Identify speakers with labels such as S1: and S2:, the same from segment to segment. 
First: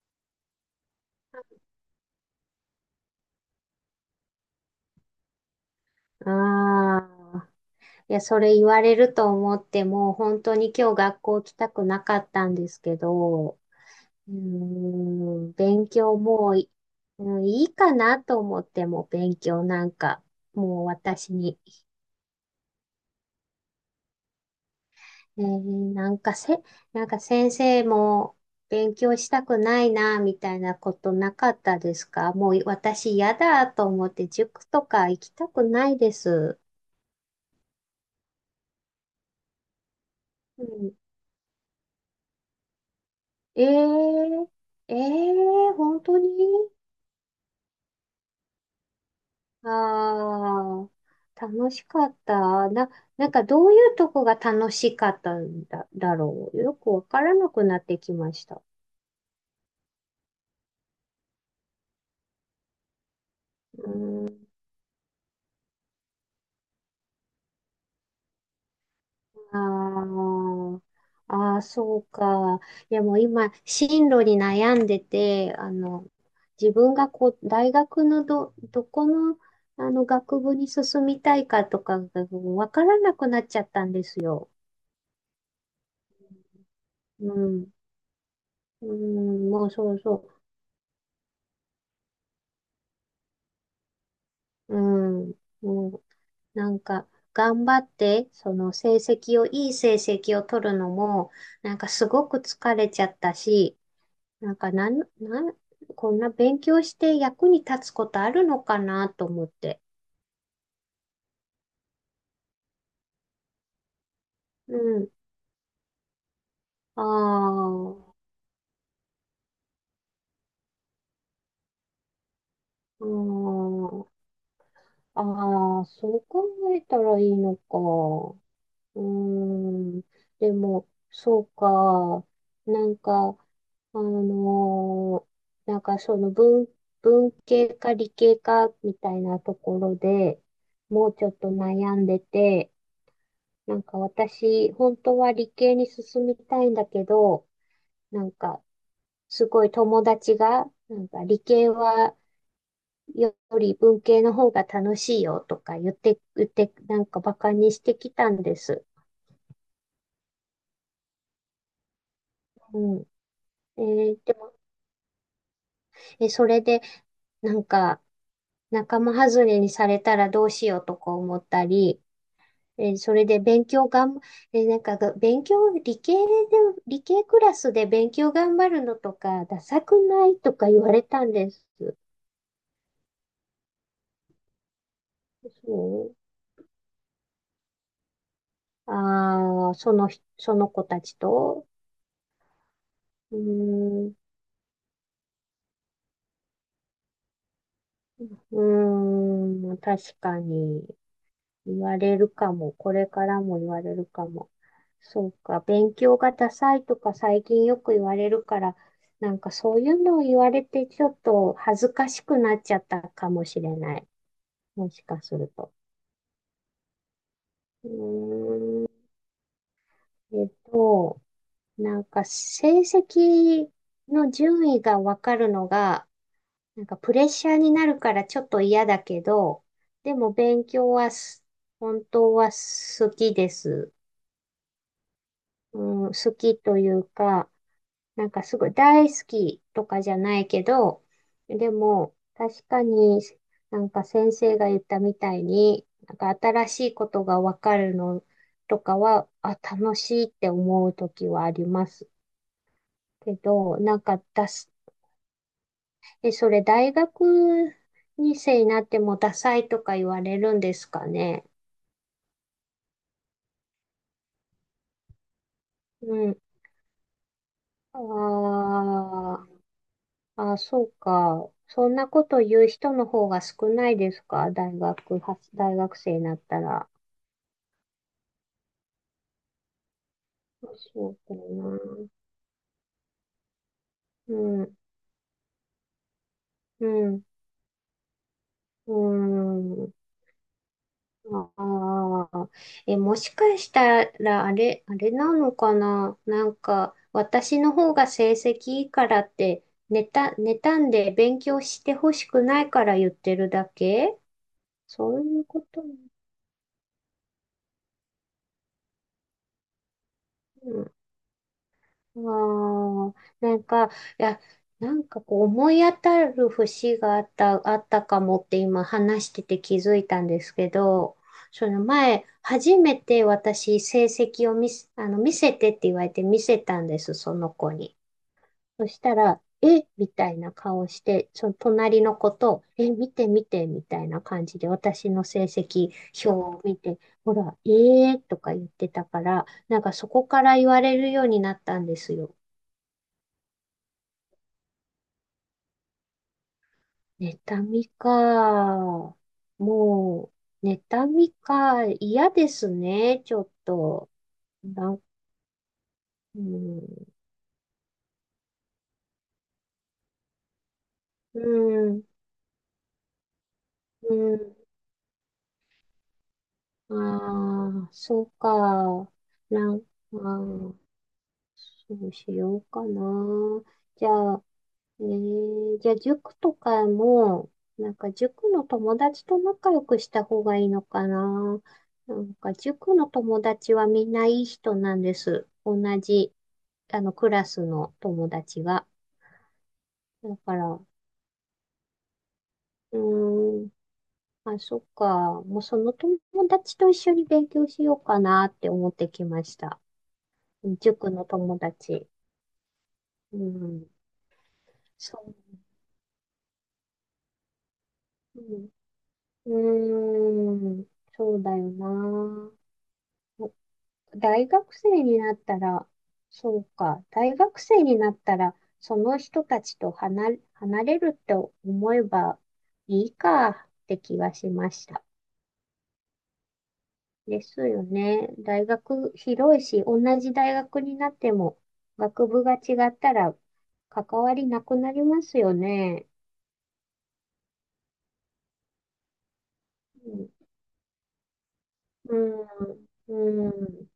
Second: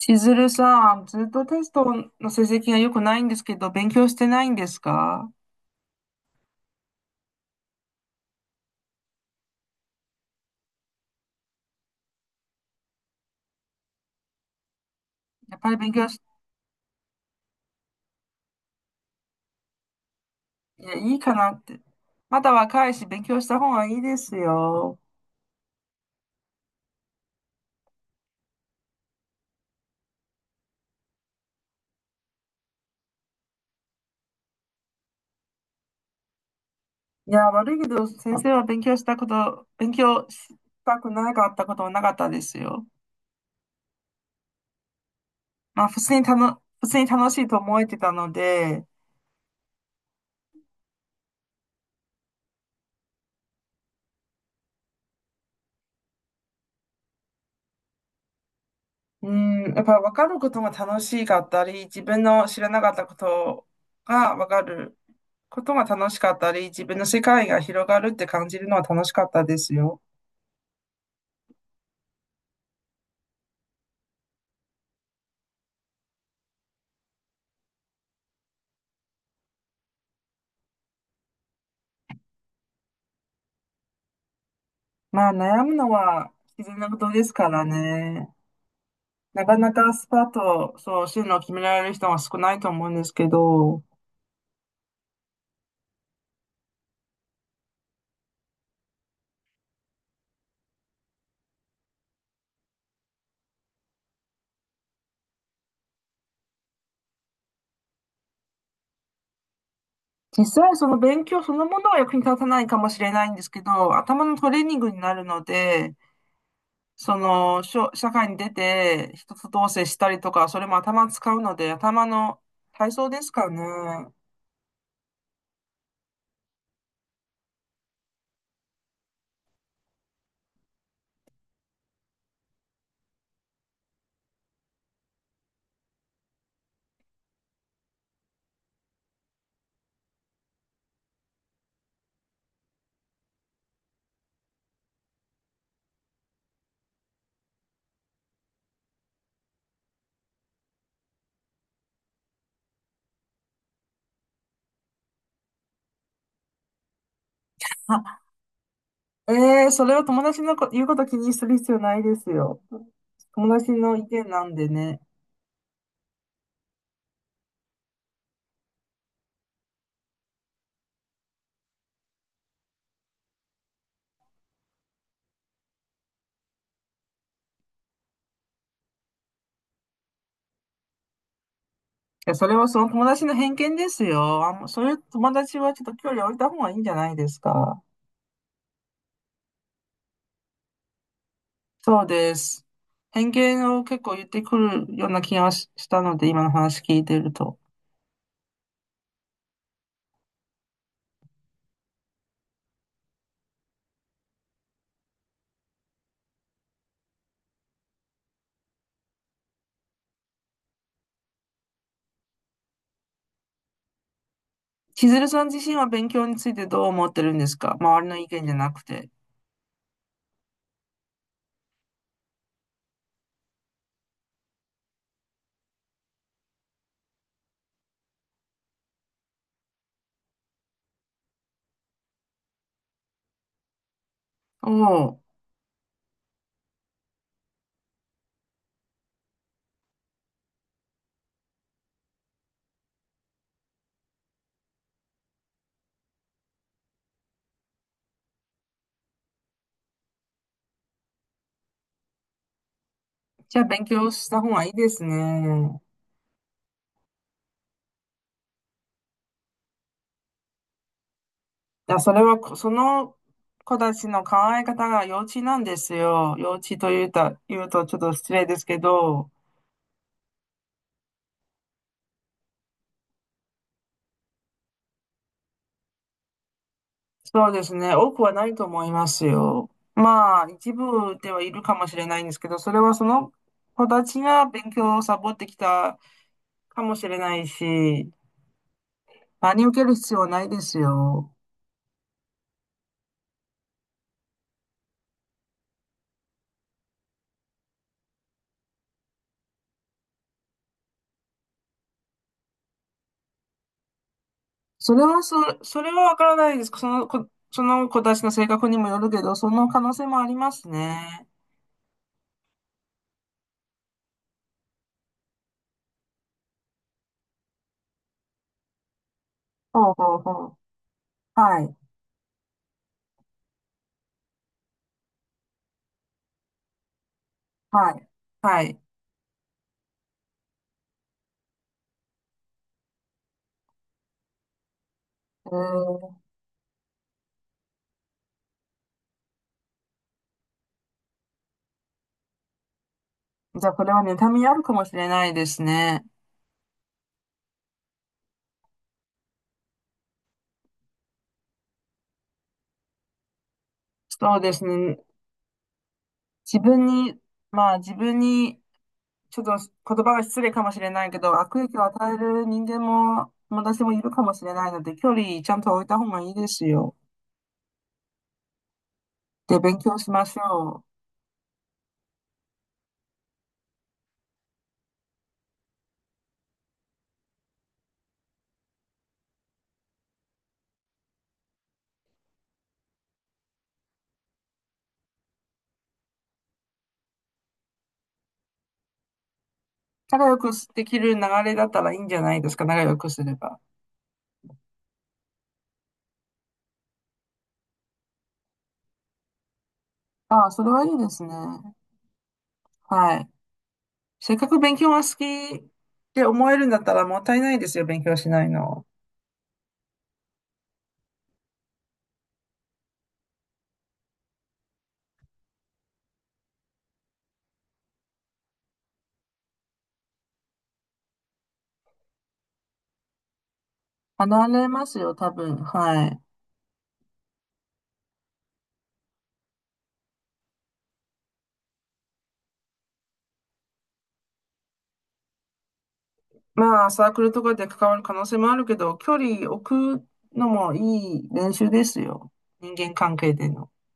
S1: しずるさん、ずっとテストの成績が良くないんですけど、勉強してないんですか？
S2: ああ、いや、それ言われると思って、もう本当に今日学校来たくなかったんですけど、
S1: やっぱり
S2: 勉
S1: 勉強
S2: 強
S1: し、
S2: もうい、うんいいかなと思っても、勉強なんか、
S1: い
S2: もう
S1: や、いい
S2: 私
S1: かな
S2: に、
S1: って。まだ若いし、勉強した方がいいですよ。
S2: ねえーなんかせ、先生も勉強したくないな、みたいなことなかったですか？もう私嫌だと思って、塾とか行きたくないです。
S1: いや、悪いけど、先生は勉強したこと、勉強し
S2: うん、
S1: たくなかったことはなかったですよ。
S2: えーええ、
S1: まあ、普
S2: 本
S1: 通
S2: 当
S1: に
S2: に。
S1: たの、普通に楽しいと思えてたので、
S2: ああ、楽しかった。どういうとこが楽しかっただろう。よくわからなくなってきました。
S1: うん、やっぱ分かることが楽しかったり、自分の知らなかったこと
S2: うー
S1: が分
S2: ん。
S1: かる、ことが楽しかったり、自分の世界が広がるって感じるのは楽しかったで
S2: あ
S1: すよ。
S2: あ、ああ、そうか。いやもう今、進路に悩んでて、自分がこう、大学のど、どこの、あの、学部に進みたいかとかがわからなくなっちゃったんですよ。
S1: まあ悩むのは必然なことです
S2: う
S1: から
S2: ん。
S1: ね。
S2: う
S1: な
S2: ん、
S1: か
S2: もう
S1: な
S2: そ
S1: か
S2: う
S1: スパ
S2: そ
S1: ッとそう進路を決められる人は少ないと思うんですけど、
S2: う。うん。もうんなんか、頑張って、その成績を、いい成績を取るのも、なんかすごく疲れちゃったし、なんかなん、なん、こんな勉強して役に立つことあるのかなと思って。
S1: 実際その勉強そのものは役に立たないかもしれないんですけど、頭のトレー
S2: う
S1: ニングに
S2: ん。
S1: なるので、
S2: あ
S1: その、社
S2: あ、
S1: 会に出て、人と同棲したりとか、それも頭使うので、頭の体
S2: う
S1: 操ですかね。
S2: ーん。ああ、そう考えたらいいのか。うーん。でも、そうか。なんか、あのーなんかその文、文系か理系かみたいなところでもうちょっと悩んでて、なんか私、本当は理系に進みたいんだけど、なんかすごい友達が、なんか理系はより文系の方が楽しいよとか言って、なんかバカにしてき
S1: あ、
S2: たんです。
S1: ええ、それは友達の言うこと気にする必要ないですよ。
S2: うん。
S1: 友達の意
S2: え
S1: 見
S2: で
S1: な
S2: も、
S1: んでね。
S2: それで、なんか仲間外れにされたらどうしようとか思ったり、えーそれで勉強がん、えーなんかが、勉強、理系で、理系クラスで勉強頑張るのとか、ダサくないとか言われたんです。
S1: いや、それはその友達の偏見ですよ。あんま、そういう友達は
S2: そ
S1: ちょっと距離置いた方がいいんじゃないですか。
S2: う。ああ、その人、その子たちと。
S1: そうです。偏
S2: う
S1: 見を結
S2: ー
S1: 構
S2: ん、
S1: 言ってくるような気がししたので、今の話聞いてると。
S2: うーん、確かに言われるかも。これからも言われるかも。そうか、勉強がダサいとか最近よく言われるから、なんかそういうのを言われてちょっと恥ずかしくなっちゃったかもしれない。もし
S1: 千
S2: か
S1: 鶴
S2: す
S1: さん
S2: る
S1: 自
S2: と。
S1: 身は勉強についてどう思ってるんですか？
S2: う
S1: 周りの意見じゃなく
S2: ーん、
S1: て。
S2: えっと、なんか成績の順位がわかるのが、なんかプレッシャーになるからちょっと嫌だけど、でも勉強はす本当は好きです。
S1: おお、
S2: うん、好きというか、なんかすごい大好きとかじゃないけど、でも確かになんか先生が言ったみたいに、なんか新しいことがわかるのとかは、あ、楽しいって思う時はありますけ
S1: じゃあ
S2: ど、
S1: 勉
S2: なん
S1: 強
S2: か
S1: した方
S2: だ
S1: がい
S2: す、
S1: いですね。
S2: え、それ大学2世になってもダサいとか言われるんですかね？
S1: いや、それはこ、その子たちの考え方が幼稚なんです
S2: う
S1: よ。
S2: ん。
S1: 幼稚というた、言うとちょっと失礼です
S2: あ
S1: けど。
S2: あ、そうか。そんなこと言う人の方が少ないですか？大学は、大学生になったら。
S1: そうですね。多くはないと思いますよ。まあ、一
S2: そう
S1: 部で
S2: か
S1: はいるかもしれ
S2: な。
S1: ないんですけど、それはその子たち
S2: う
S1: が勉
S2: ん、
S1: 強をサボってきたか
S2: う
S1: もしれ
S2: ん、
S1: ないし、
S2: う
S1: 真に受け
S2: ん。
S1: る必要はないですよ。
S2: ああ。え、もしかしたら、あれなのかな、なんか、私の方が成績いいからって、妬んで勉強してほしくないから言ってるだけ、
S1: それ
S2: そ
S1: は
S2: う
S1: そ、
S2: いうこ
S1: そ
S2: と。
S1: れはわからないです。その子たちの性格にもよるけど、その可能性もありますね。
S2: ああ、なんか、いや、なんかこう思い当たる節があった、あったかもって今話してて気
S1: ほう
S2: づい
S1: ほう
S2: たん
S1: ほ
S2: です
S1: う。
S2: けど、
S1: は
S2: そ
S1: い、
S2: の前、初めて私成績を見せ、あの、見せてって言われて見せたんです、その子
S1: は
S2: に。
S1: い、はい。
S2: そしたら、えみたいな顔して、その隣の子と、え、見て見てみたいな感じで私の成
S1: え
S2: 績
S1: ー、
S2: 表を見て、ほら、えーとか言ってたから、なんかそこから言われるようになったんですよ。
S1: じゃあ、これは妬みあるかもしれないですね。
S2: 妬みか。もう、妬みか。嫌ですね、ちょっと。
S1: そうです
S2: な
S1: ね。
S2: ん、う
S1: 自分
S2: ん、
S1: に、まあ自分にちょっと言葉が失礼かもしれないけど、
S2: う
S1: 悪影響を
S2: ん、
S1: 与える人間も、私もいる
S2: う
S1: かもしれ
S2: ん。
S1: ないので、距離ちゃんと置いた方がいいですよ。
S2: ああ、そうか。
S1: で、
S2: な
S1: 勉
S2: ん、
S1: 強し
S2: あ
S1: まし
S2: あ、
S1: ょう。
S2: そうしようかな。じゃあ、じゃあ塾とかも、なんか塾の友達と仲良くした方がいいのかな。なんか塾の友達はみんないい人なんです。同じ、あの、クラスの友達が。
S1: 仲良
S2: だ
S1: く
S2: から、
S1: で
S2: う
S1: きる流れだったらいいんじゃないですか、仲良
S2: ー
S1: くすれば。
S2: ん、まあ、そっか。もうその友達と一緒に勉強しようかなって思ってきました。
S1: ああ、それはいいで
S2: 塾
S1: す
S2: の
S1: ね。
S2: 友達。
S1: はい。
S2: うん、
S1: せっかく勉強が好
S2: そう。
S1: きって思えるんだったらもったいないですよ、勉強しないの。
S2: うん、うーん、そうだよな。大学生になったら、そうか、大学生になったら、その人たちと離れ、離れるって思えばいいかって気が
S1: 離
S2: し
S1: れ
S2: まし
S1: ます
S2: た。
S1: よ、多分。はい。
S2: ですよね。大学広いし、同じ大学になっても、学部が違ったら関わりなくなりますよね。
S1: まあ、サークルとかで関わる可能性もあるけど、距離置く
S2: うん、
S1: のもいい練習です
S2: う
S1: よ。
S2: ん、
S1: 人間関係で
S2: う
S1: の。
S2: ん、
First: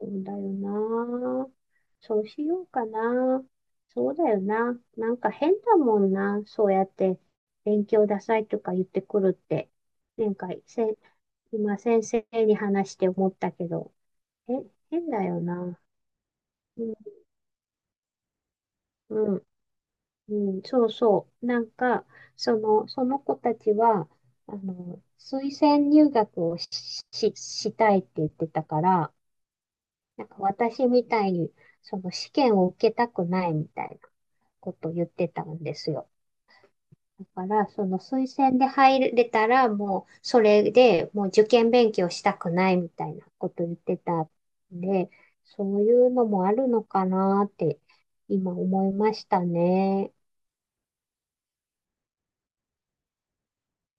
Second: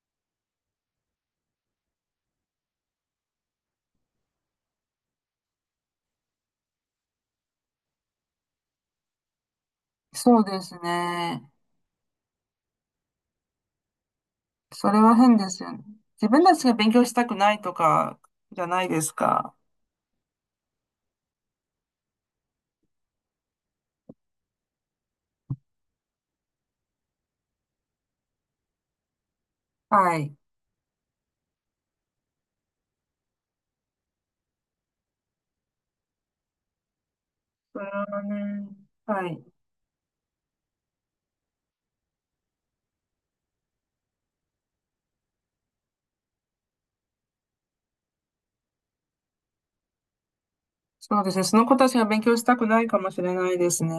S2: そうだよな。そうしようかな。そうだよな。なんか変だもんな。そうやって勉強ダサいとか言ってくるって。前
S1: そうで
S2: 回、
S1: す
S2: せ、
S1: ね。
S2: 今先生に話して思ったけど、え、
S1: それ
S2: 変
S1: は
S2: だ
S1: 変
S2: よ
S1: ですよ
S2: な。
S1: ね。自分たちが
S2: う
S1: 勉
S2: ん、
S1: 強したくないとかじゃないです
S2: うん、
S1: か。
S2: うん、そうそう。なんか、その子たちは、あの、推薦入学をし、し、したいって言ってたから、
S1: は
S2: なん
S1: い。
S2: か私みたいに、その試験を受けたくないみたいな。ことを言ってたんですよ。だから、
S1: それ
S2: その
S1: は
S2: 推薦で
S1: ね、
S2: 入れ
S1: はい。
S2: たら、もうそれでもう受験勉強したくないみたいなことを言ってたんで、そういうのもあるのかなって今思いましたね。
S1: そうですね。その子たちが勉強したくないかもしれないですね。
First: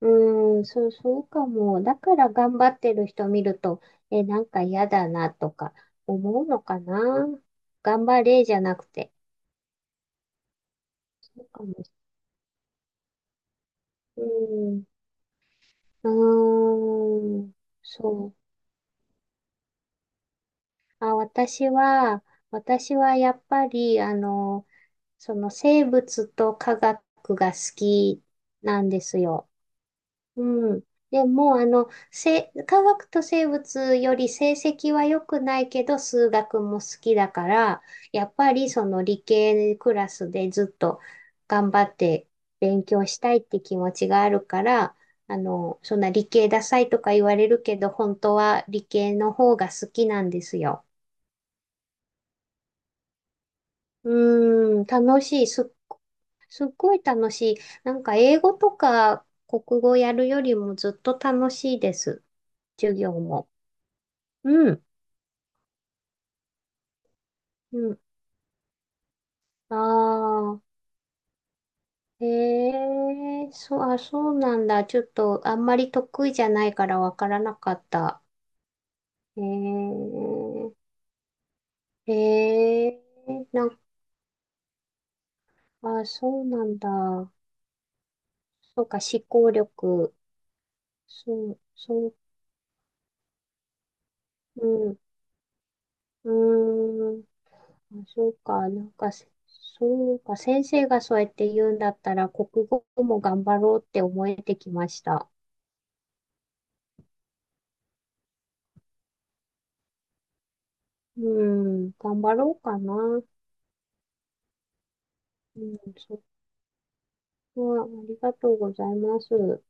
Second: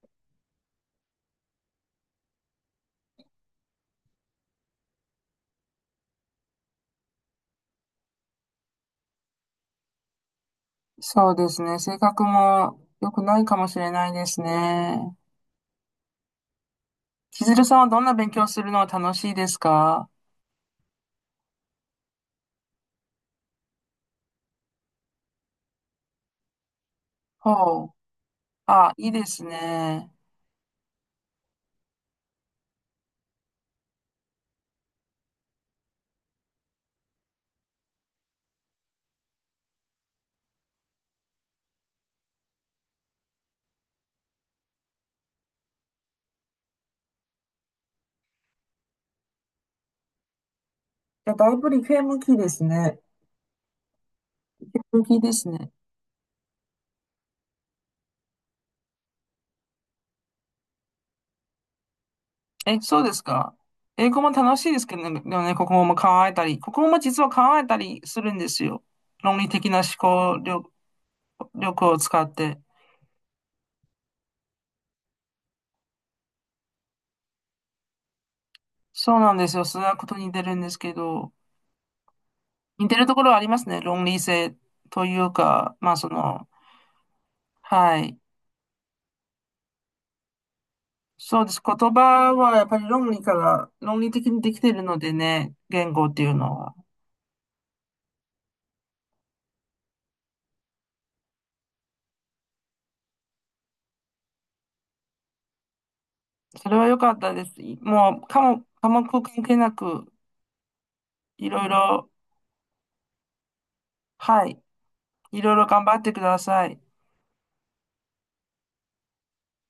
S2: うーん、そう、そうかも。だから頑張ってる人見ると、え、なんか嫌だなとか思うのかな。頑張れじゃなくて。そ
S1: そう
S2: う
S1: です
S2: か
S1: ね。
S2: も。
S1: 性格も良くないかもしれない
S2: う
S1: です
S2: ん、
S1: ね。
S2: うー
S1: 千
S2: ん、
S1: 鶴さんはどんな勉
S2: そう。
S1: 強するのが楽しいですか？
S2: あ、私はやっぱり、あの、その生物と科学が好
S1: ほう。
S2: きなん
S1: あ、
S2: で
S1: いい
S2: す
S1: です
S2: よ。
S1: ね。
S2: うん。でも、科学と生物より成績は良くないけど、数学も好きだから、やっぱりその理系クラスでずっと頑張って勉強したいって気持ちがあるから、あの、そんな理系ダサいとか言われるけど、本当は理系の方が好きなんですよ。
S1: いや、だいぶ理系向きですね。理
S2: う
S1: 系
S2: ーん、
S1: 向き
S2: 楽
S1: で
S2: しい。
S1: すね。
S2: すっごい楽しい。なんか英語とか国語やるよりもずっと楽しいです。
S1: え、
S2: 授
S1: そう
S2: 業
S1: です
S2: も。
S1: か。英語も楽しい
S2: う
S1: です
S2: ん。
S1: けどね、でもね、国語も考えたり、国語も実は考えた
S2: うん。
S1: りするんですよ。論理的
S2: あ
S1: な思考力、
S2: あ、
S1: 力を使って。
S2: へえ、あ、そうなんだ。ちょっとあんまり得意じゃないからわからなかった。
S1: そうなん
S2: へ
S1: ですよ。数学と似てるんで
S2: え、
S1: すけど、似
S2: へ
S1: て
S2: え、
S1: るところはありま
S2: な
S1: す
S2: んか、
S1: ね。論理性というか、まあ
S2: あ、
S1: そ
S2: そう
S1: の、
S2: なんだ。
S1: はい。
S2: そうか、思考力。
S1: そうです。言
S2: そう、
S1: 葉はやっぱり論理から、論理的にでき
S2: う
S1: ているの
S2: ん、
S1: でね、言語っていうのは。
S2: うーん。あ、そうか、なんかせ、そうか、先生がそうやって言うんだったら、国語も頑張ろうって思えてきました。
S1: それは良かったです。もう、科目関係なく、
S2: う
S1: いろい
S2: ん、
S1: ろ、
S2: 頑張ろうかな。
S1: はい。いろい
S2: う
S1: ろ
S2: ん、
S1: 頑張ってく
S2: そ
S1: ださい。
S2: こはありがとうございます。